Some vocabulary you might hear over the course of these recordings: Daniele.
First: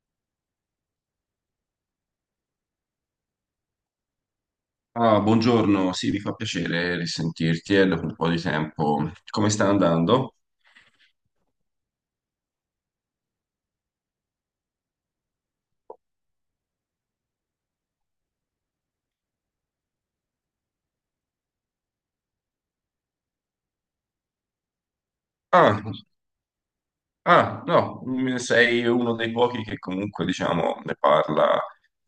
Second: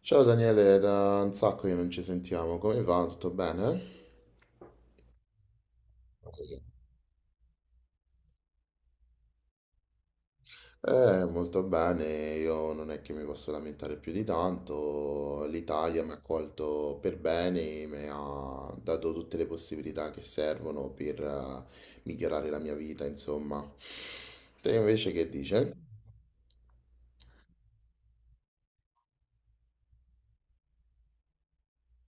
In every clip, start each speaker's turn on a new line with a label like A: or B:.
A: Ciao Daniele, da un sacco che non ci sentiamo, come va? Tutto bene?
B: Ah, buongiorno, sì, mi fa piacere risentirti dopo un po' di tempo. Come sta andando?
A: Molto bene, io non è che mi posso lamentare più di tanto, l'Italia mi ha accolto per bene, mi ha dato tutte le possibilità che servono per migliorare la mia vita, insomma. Te invece che dice?
B: Ah, Ah, no, mm, Sei uno dei pochi che comunque, diciamo,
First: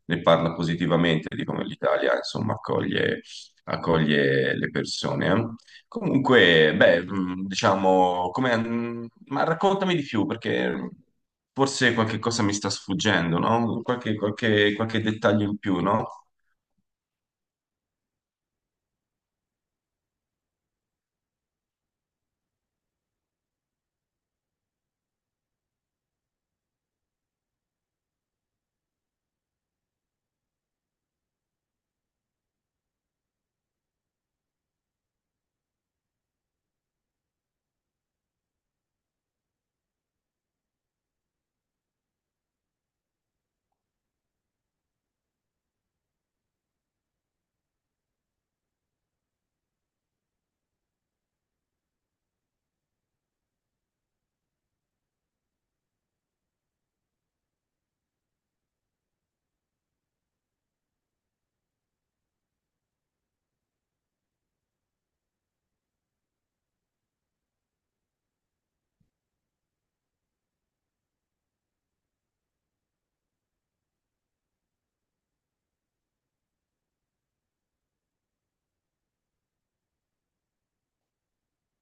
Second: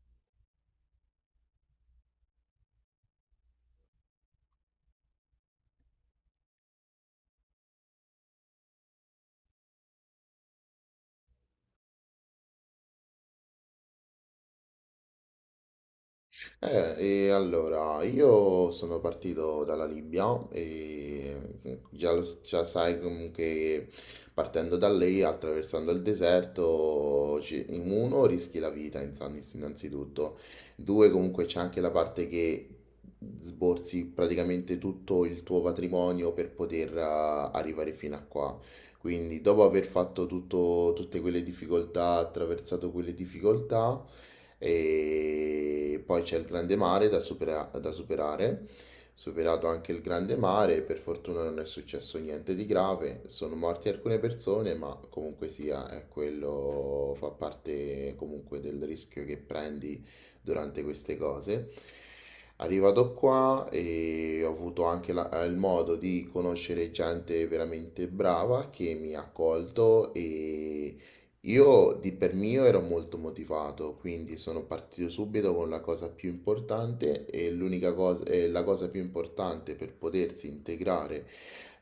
B: ne parla positivamente di come l'Italia, insomma, accoglie le persone, eh. Comunque, beh, diciamo, ma raccontami di più, perché forse qualche cosa mi sta sfuggendo, no? Qualche dettaglio in più, no?
A: Eh, e allora, io sono partito dalla Libia e già, già sai che partendo da lei, attraversando il deserto, in uno rischi la vita innanzitutto, due comunque c'è anche la parte che sborsi praticamente tutto il tuo patrimonio per poter arrivare fino a qua. Quindi, dopo aver fatto tutte quelle difficoltà, attraversato quelle difficoltà, e poi c'è il grande mare da da superare. Superato anche il grande mare, per fortuna non è successo niente di grave, sono morte alcune persone, ma comunque sia, è quello fa parte comunque del rischio che prendi durante queste cose. Arrivato qua e ho avuto anche il modo di conoscere gente veramente brava che mi ha accolto, e io di per mio ero molto motivato, quindi sono partito subito con la cosa più importante e l'unica cosa, e la cosa più importante per potersi integrare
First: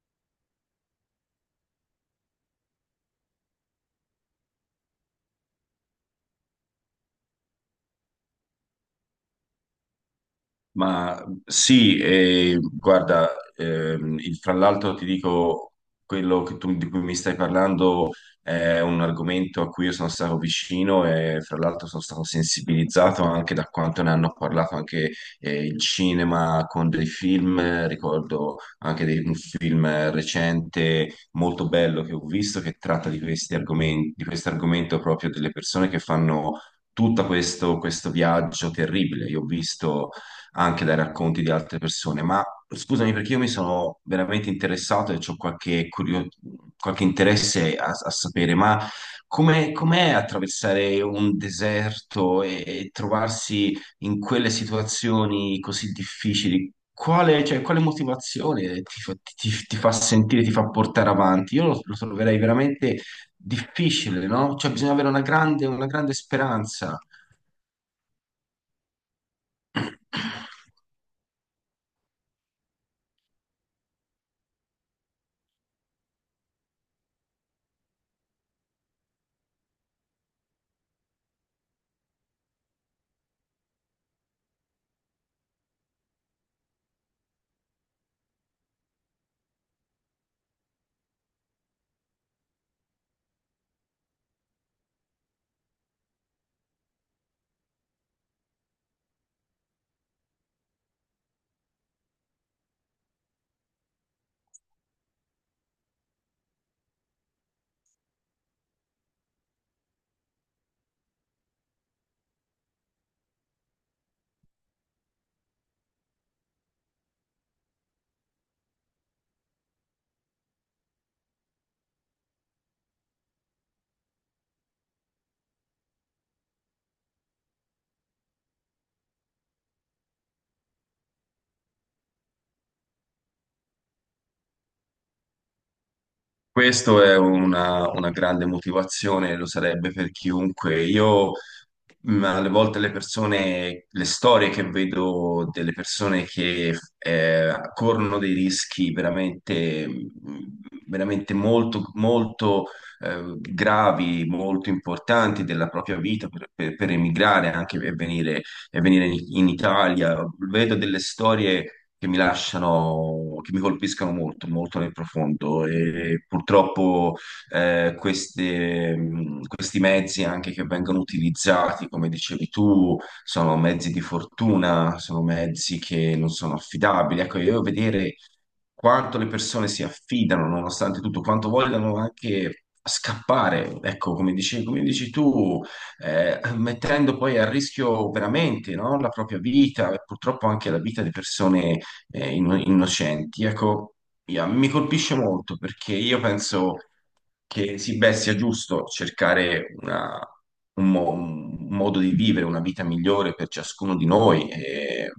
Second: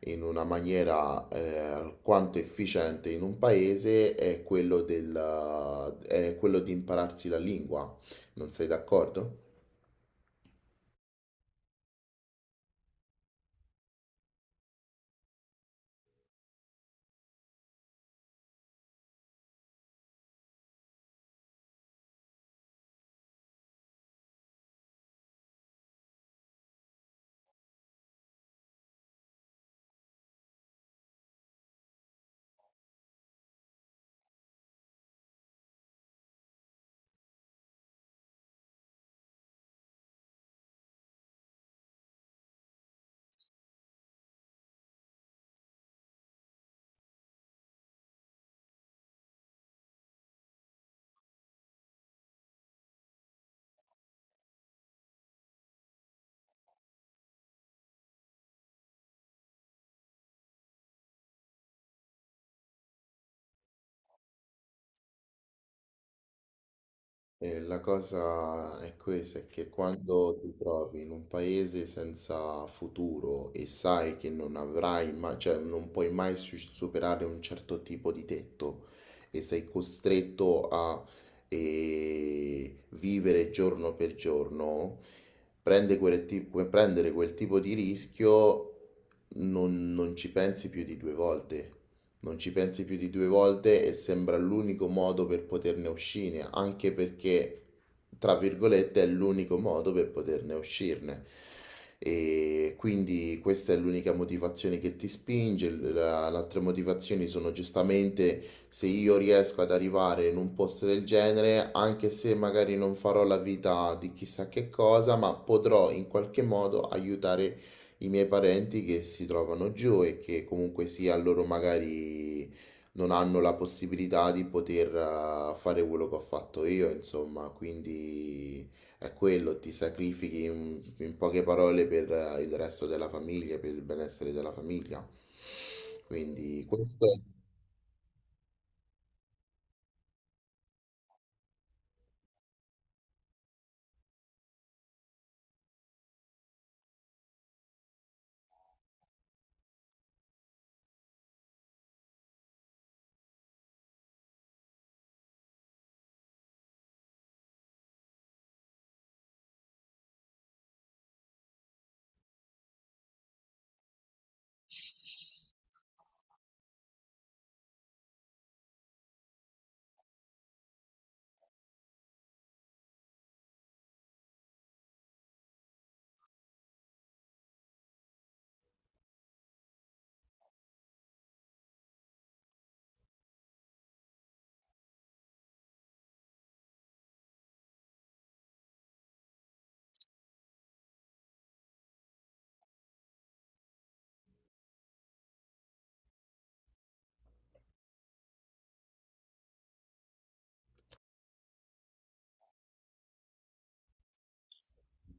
A: in una maniera alquanto efficiente in un paese è quello del, è quello di impararsi la lingua. Non sei d'accordo?
B: Ma sì, e guarda, fra l'altro ti dico, di cui mi stai parlando è un argomento a cui io sono stato vicino e fra l'altro sono stato sensibilizzato anche da quanto ne hanno parlato anche il cinema con dei film, ricordo un film recente molto bello che ho visto che tratta di questi argomenti, di questo argomento proprio delle persone che fanno tutto questo, questo viaggio terribile. Io ho visto anche dai racconti di altre persone, ma scusami perché io mi sono veramente interessato e ho qualche interesse a, a sapere, ma come, com'è attraversare un deserto e trovarsi in quelle situazioni così difficili? Quale, cioè, quale motivazione ti fa, ti fa sentire, ti fa portare avanti? Io lo troverei veramente difficile, no? Cioè, bisogna avere una grande speranza.
A: La cosa è questa, è che quando ti trovi in un paese senza futuro e sai che non avrai mai, cioè non puoi mai superare un certo tipo di tetto, e sei costretto a vivere giorno per giorno, prendere quel tipo di rischio non ci pensi più di due volte. Non ci pensi più di due volte e sembra l'unico modo per poterne uscire, anche perché, tra virgolette, è l'unico modo per poterne uscirne. E quindi questa è l'unica motivazione che ti spinge. Le altre motivazioni sono giustamente se io riesco ad arrivare in un posto del genere, anche se magari non farò la vita di chissà che cosa, ma potrò in qualche modo aiutare i miei parenti che si trovano giù e che comunque sia loro magari non hanno la possibilità di poter fare quello che ho fatto io, insomma, quindi è quello, ti sacrifichi in poche parole per il resto della famiglia, per il benessere della famiglia. Quindi
B: Questo
A: questo
B: è una grande motivazione, lo sarebbe per chiunque. Io ma alle volte le persone, le storie che vedo delle persone che corrono dei rischi veramente, veramente molto, molto gravi, molto importanti della propria vita per emigrare anche e venire in Italia, vedo delle storie che mi lasciano, che mi colpiscono molto, molto nel profondo e purtroppo questi mezzi anche che vengono utilizzati, come dicevi tu, sono mezzi di fortuna, sono mezzi che non sono affidabili. Ecco, io vedere quanto le persone si affidano, nonostante tutto, quanto vogliono anche scappare, ecco, come dici tu, mettendo poi a rischio veramente, no, la propria vita e purtroppo anche la vita di persone innocenti. Ecco, io- mi colpisce molto perché io penso che sì, beh, sia giusto cercare un modo di vivere, una vita migliore per ciascuno di noi,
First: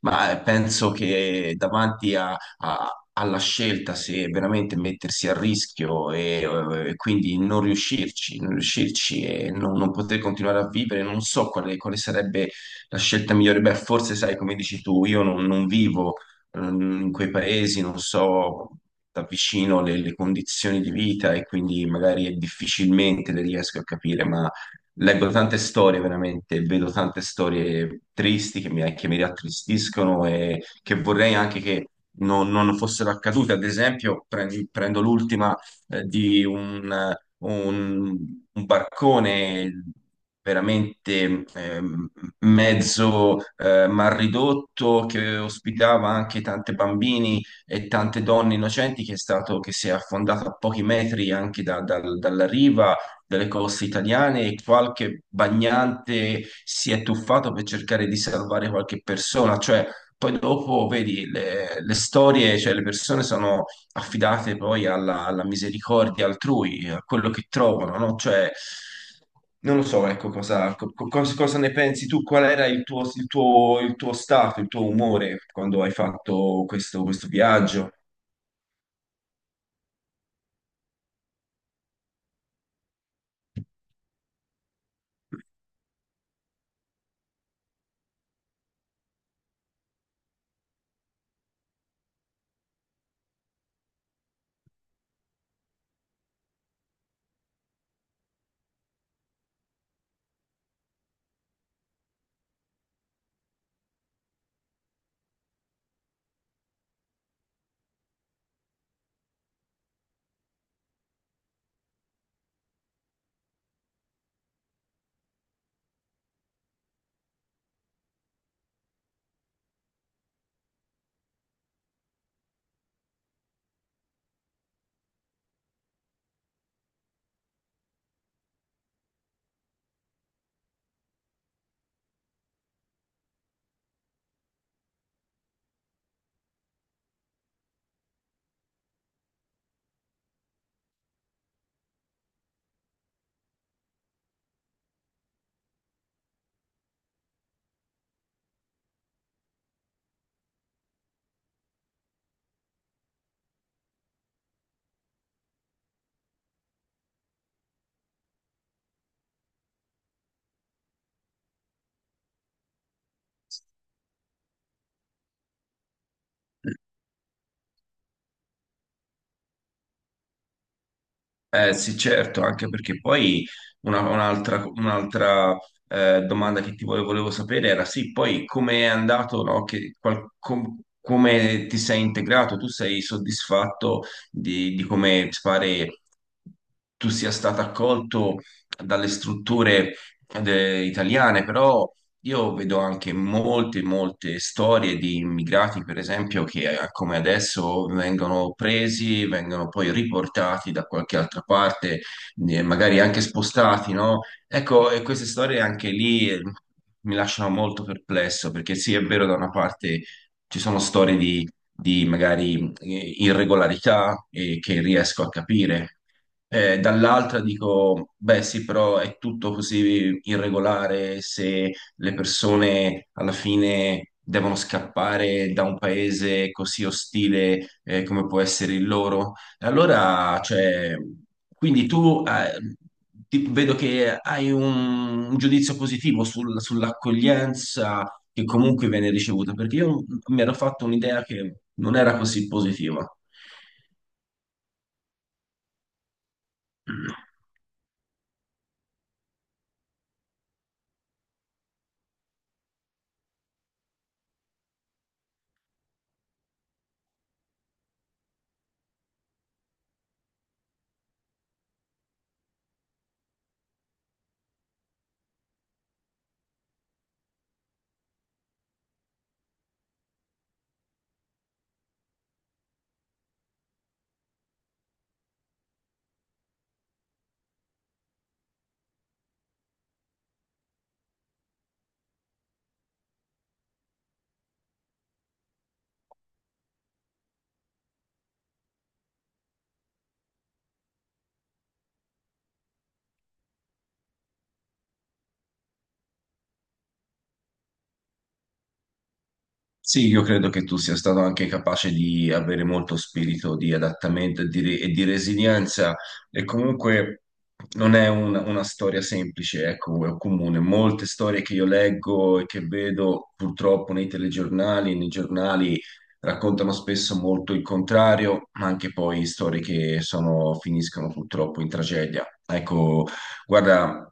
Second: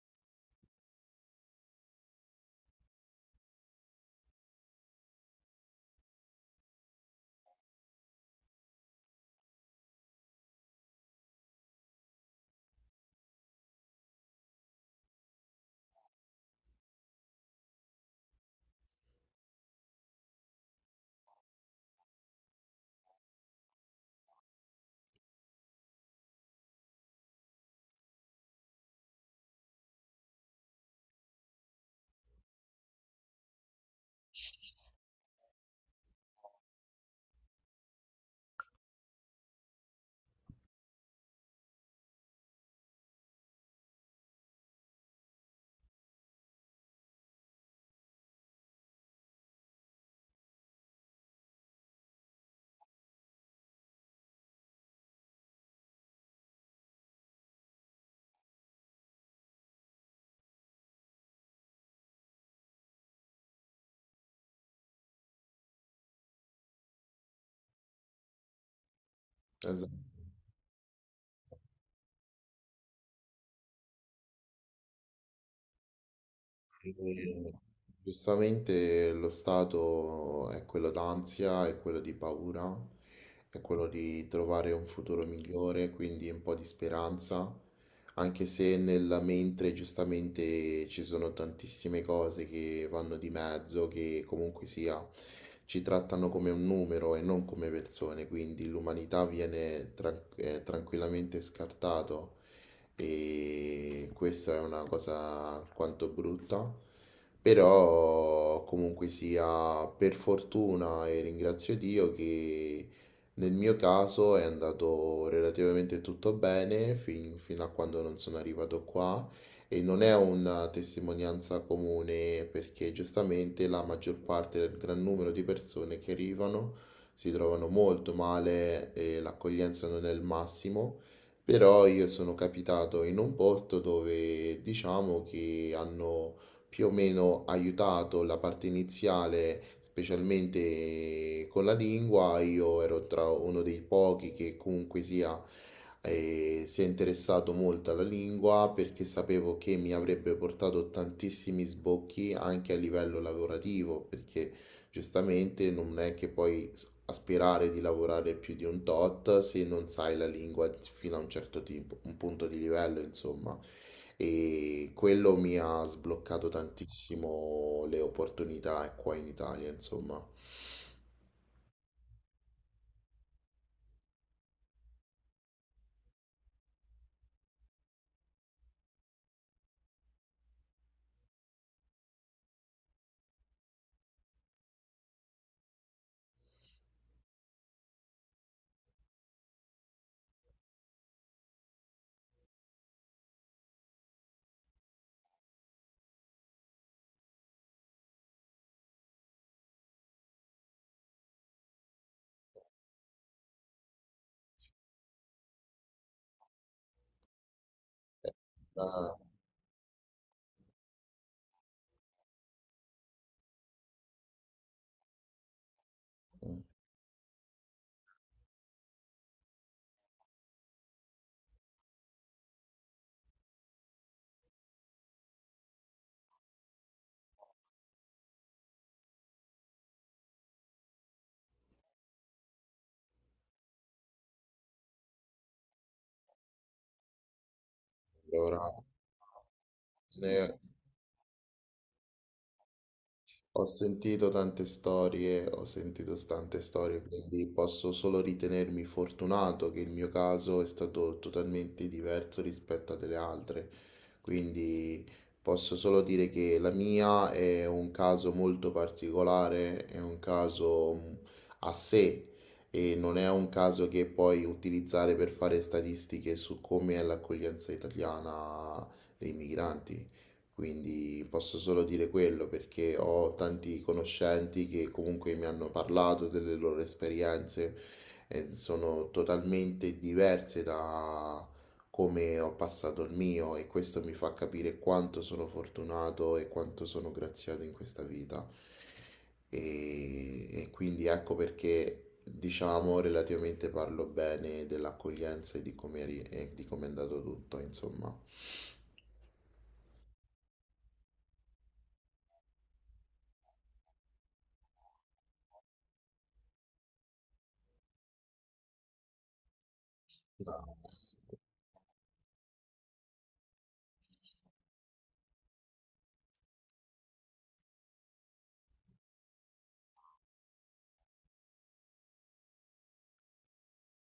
B: ma penso che davanti alla scelta se veramente mettersi a rischio e quindi non riuscirci, non riuscirci non poter continuare a vivere, non so quale sarebbe la scelta migliore. Beh, forse sai, come dici tu, io non vivo in quei paesi, non so da vicino le condizioni di vita e quindi magari difficilmente le riesco a capire, ma leggo tante storie veramente, vedo tante storie tristi che mi rattristiscono e che vorrei anche che non fossero accadute. Ad esempio, prendo l'ultima eh, di un un, un barcone veramente mezzo mal ridotto che ospitava anche tanti bambini e tante donne innocenti che è stato, che si è affondato a pochi metri anche dalla riva delle coste italiane, e qualche bagnante si è tuffato per cercare di salvare qualche persona, cioè poi dopo vedi le storie, cioè le persone sono affidate poi alla misericordia altrui, a quello che trovano, no? Cioè,
A: è...
B: non lo
A: esatto.
B: so, ecco, cosa, co- co- cosa- cosa ne pensi tu? Qual era il tuo stato, il tuo umore quando hai fatto
A: E
B: questo, questo viaggio?
A: Giustamente lo stato è quello d'ansia, è quello di paura, è quello di trovare un futuro migliore, quindi un po' di speranza, anche se nella mente giustamente ci sono tantissime cose che vanno di mezzo, che comunque sia ci trattano come un numero e non come persone, quindi l'umanità viene tranquillamente scartato, e questa è una cosa alquanto brutta, però comunque sia, per fortuna e ringrazio Dio che nel mio caso è andato relativamente tutto bene fino a quando non sono arrivato qua, e non è una testimonianza comune perché giustamente la maggior parte del gran numero di persone che arrivano si trovano molto male e l'accoglienza non è il massimo. Però io sono capitato in un posto dove diciamo che hanno più o meno aiutato la parte iniziale, specialmente con la lingua. Io ero tra uno dei pochi che comunque sia si è interessato molto alla lingua perché sapevo che mi avrebbe portato tantissimi sbocchi anche a livello lavorativo, perché giustamente non è che puoi aspirare di lavorare più di un tot se non sai la lingua fino a un un punto di livello, insomma. E quello mi ha sbloccato tantissimo le opportunità qua in Italia, insomma.
B: Eh sì, certo, anche perché poi un'altra, domanda volevo sapere era sì, poi come è andato, no? Che come ti sei integrato? Tu sei soddisfatto di come ti pare tu sia stato accolto dalle strutture italiane, però io vedo anche molte, molte storie di immigrati, per esempio, che come adesso vengono presi, vengono poi riportati da qualche altra parte, magari anche spostati, no? Ecco, e queste storie anche lì, mi lasciano molto perplesso, perché sì, è
A: Ah,
B: vero, da una parte ci sono storie di magari irregolarità, che riesco a capire, dall'altra dico, beh sì, però è tutto così irregolare se le persone alla fine devono scappare da un paese così ostile, come può essere il loro. E allora, cioè, quindi tu, ti- vedo che hai un giudizio positivo sull'accoglienza che
A: allora,
B: comunque viene ricevuta, perché io mi
A: ne-
B: ero fatto un'idea che non era così positiva.
A: Ho sentito tante storie, ho sentito tante storie, quindi posso solo ritenermi fortunato che il mio caso è stato totalmente diverso rispetto a delle altre. Quindi posso solo dire che la mia è un caso molto particolare, è un caso a sé, e non è un caso che puoi utilizzare per fare statistiche su come è l'accoglienza italiana dei migranti. Quindi posso solo dire quello perché ho tanti conoscenti che comunque mi hanno parlato delle loro esperienze e sono totalmente diverse da come ho passato il mio, e questo mi fa capire quanto sono fortunato e quanto sono graziato in questa vita. E quindi ecco perché diciamo relativamente parlo bene dell'accoglienza e di come e di come è andato tutto, insomma.
B: Sì, io credo che tu sia stato anche capace di avere molto spirito di adattamento e e di resilienza e comunque non è una storia semplice, ecco, o comune. Molte storie che io leggo e che vedo purtroppo nei telegiornali, nei giornali raccontano spesso molto il contrario, ma anche poi storie che finiscono purtroppo in tragedia. Ecco, guarda,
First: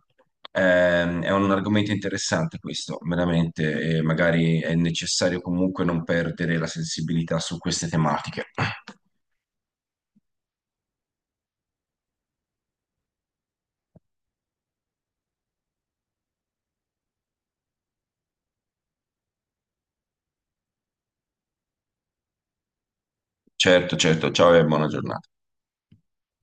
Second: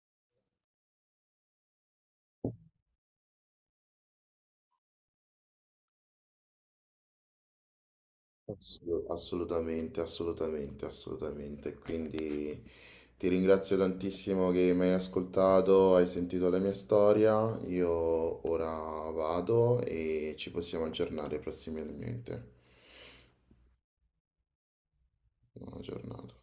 B: è un argomento interessante questo, veramente, e magari è necessario comunque non perdere la sensibilità su queste tematiche.
A: Assolutamente, assolutamente, assolutamente. Quindi ti ringrazio tantissimo che mi hai ascoltato, hai sentito la mia storia. Io ora vado e ci possiamo aggiornare prossimamente.
B: Certo, certo. Ciao e buona giornata.
A: Buona giornata.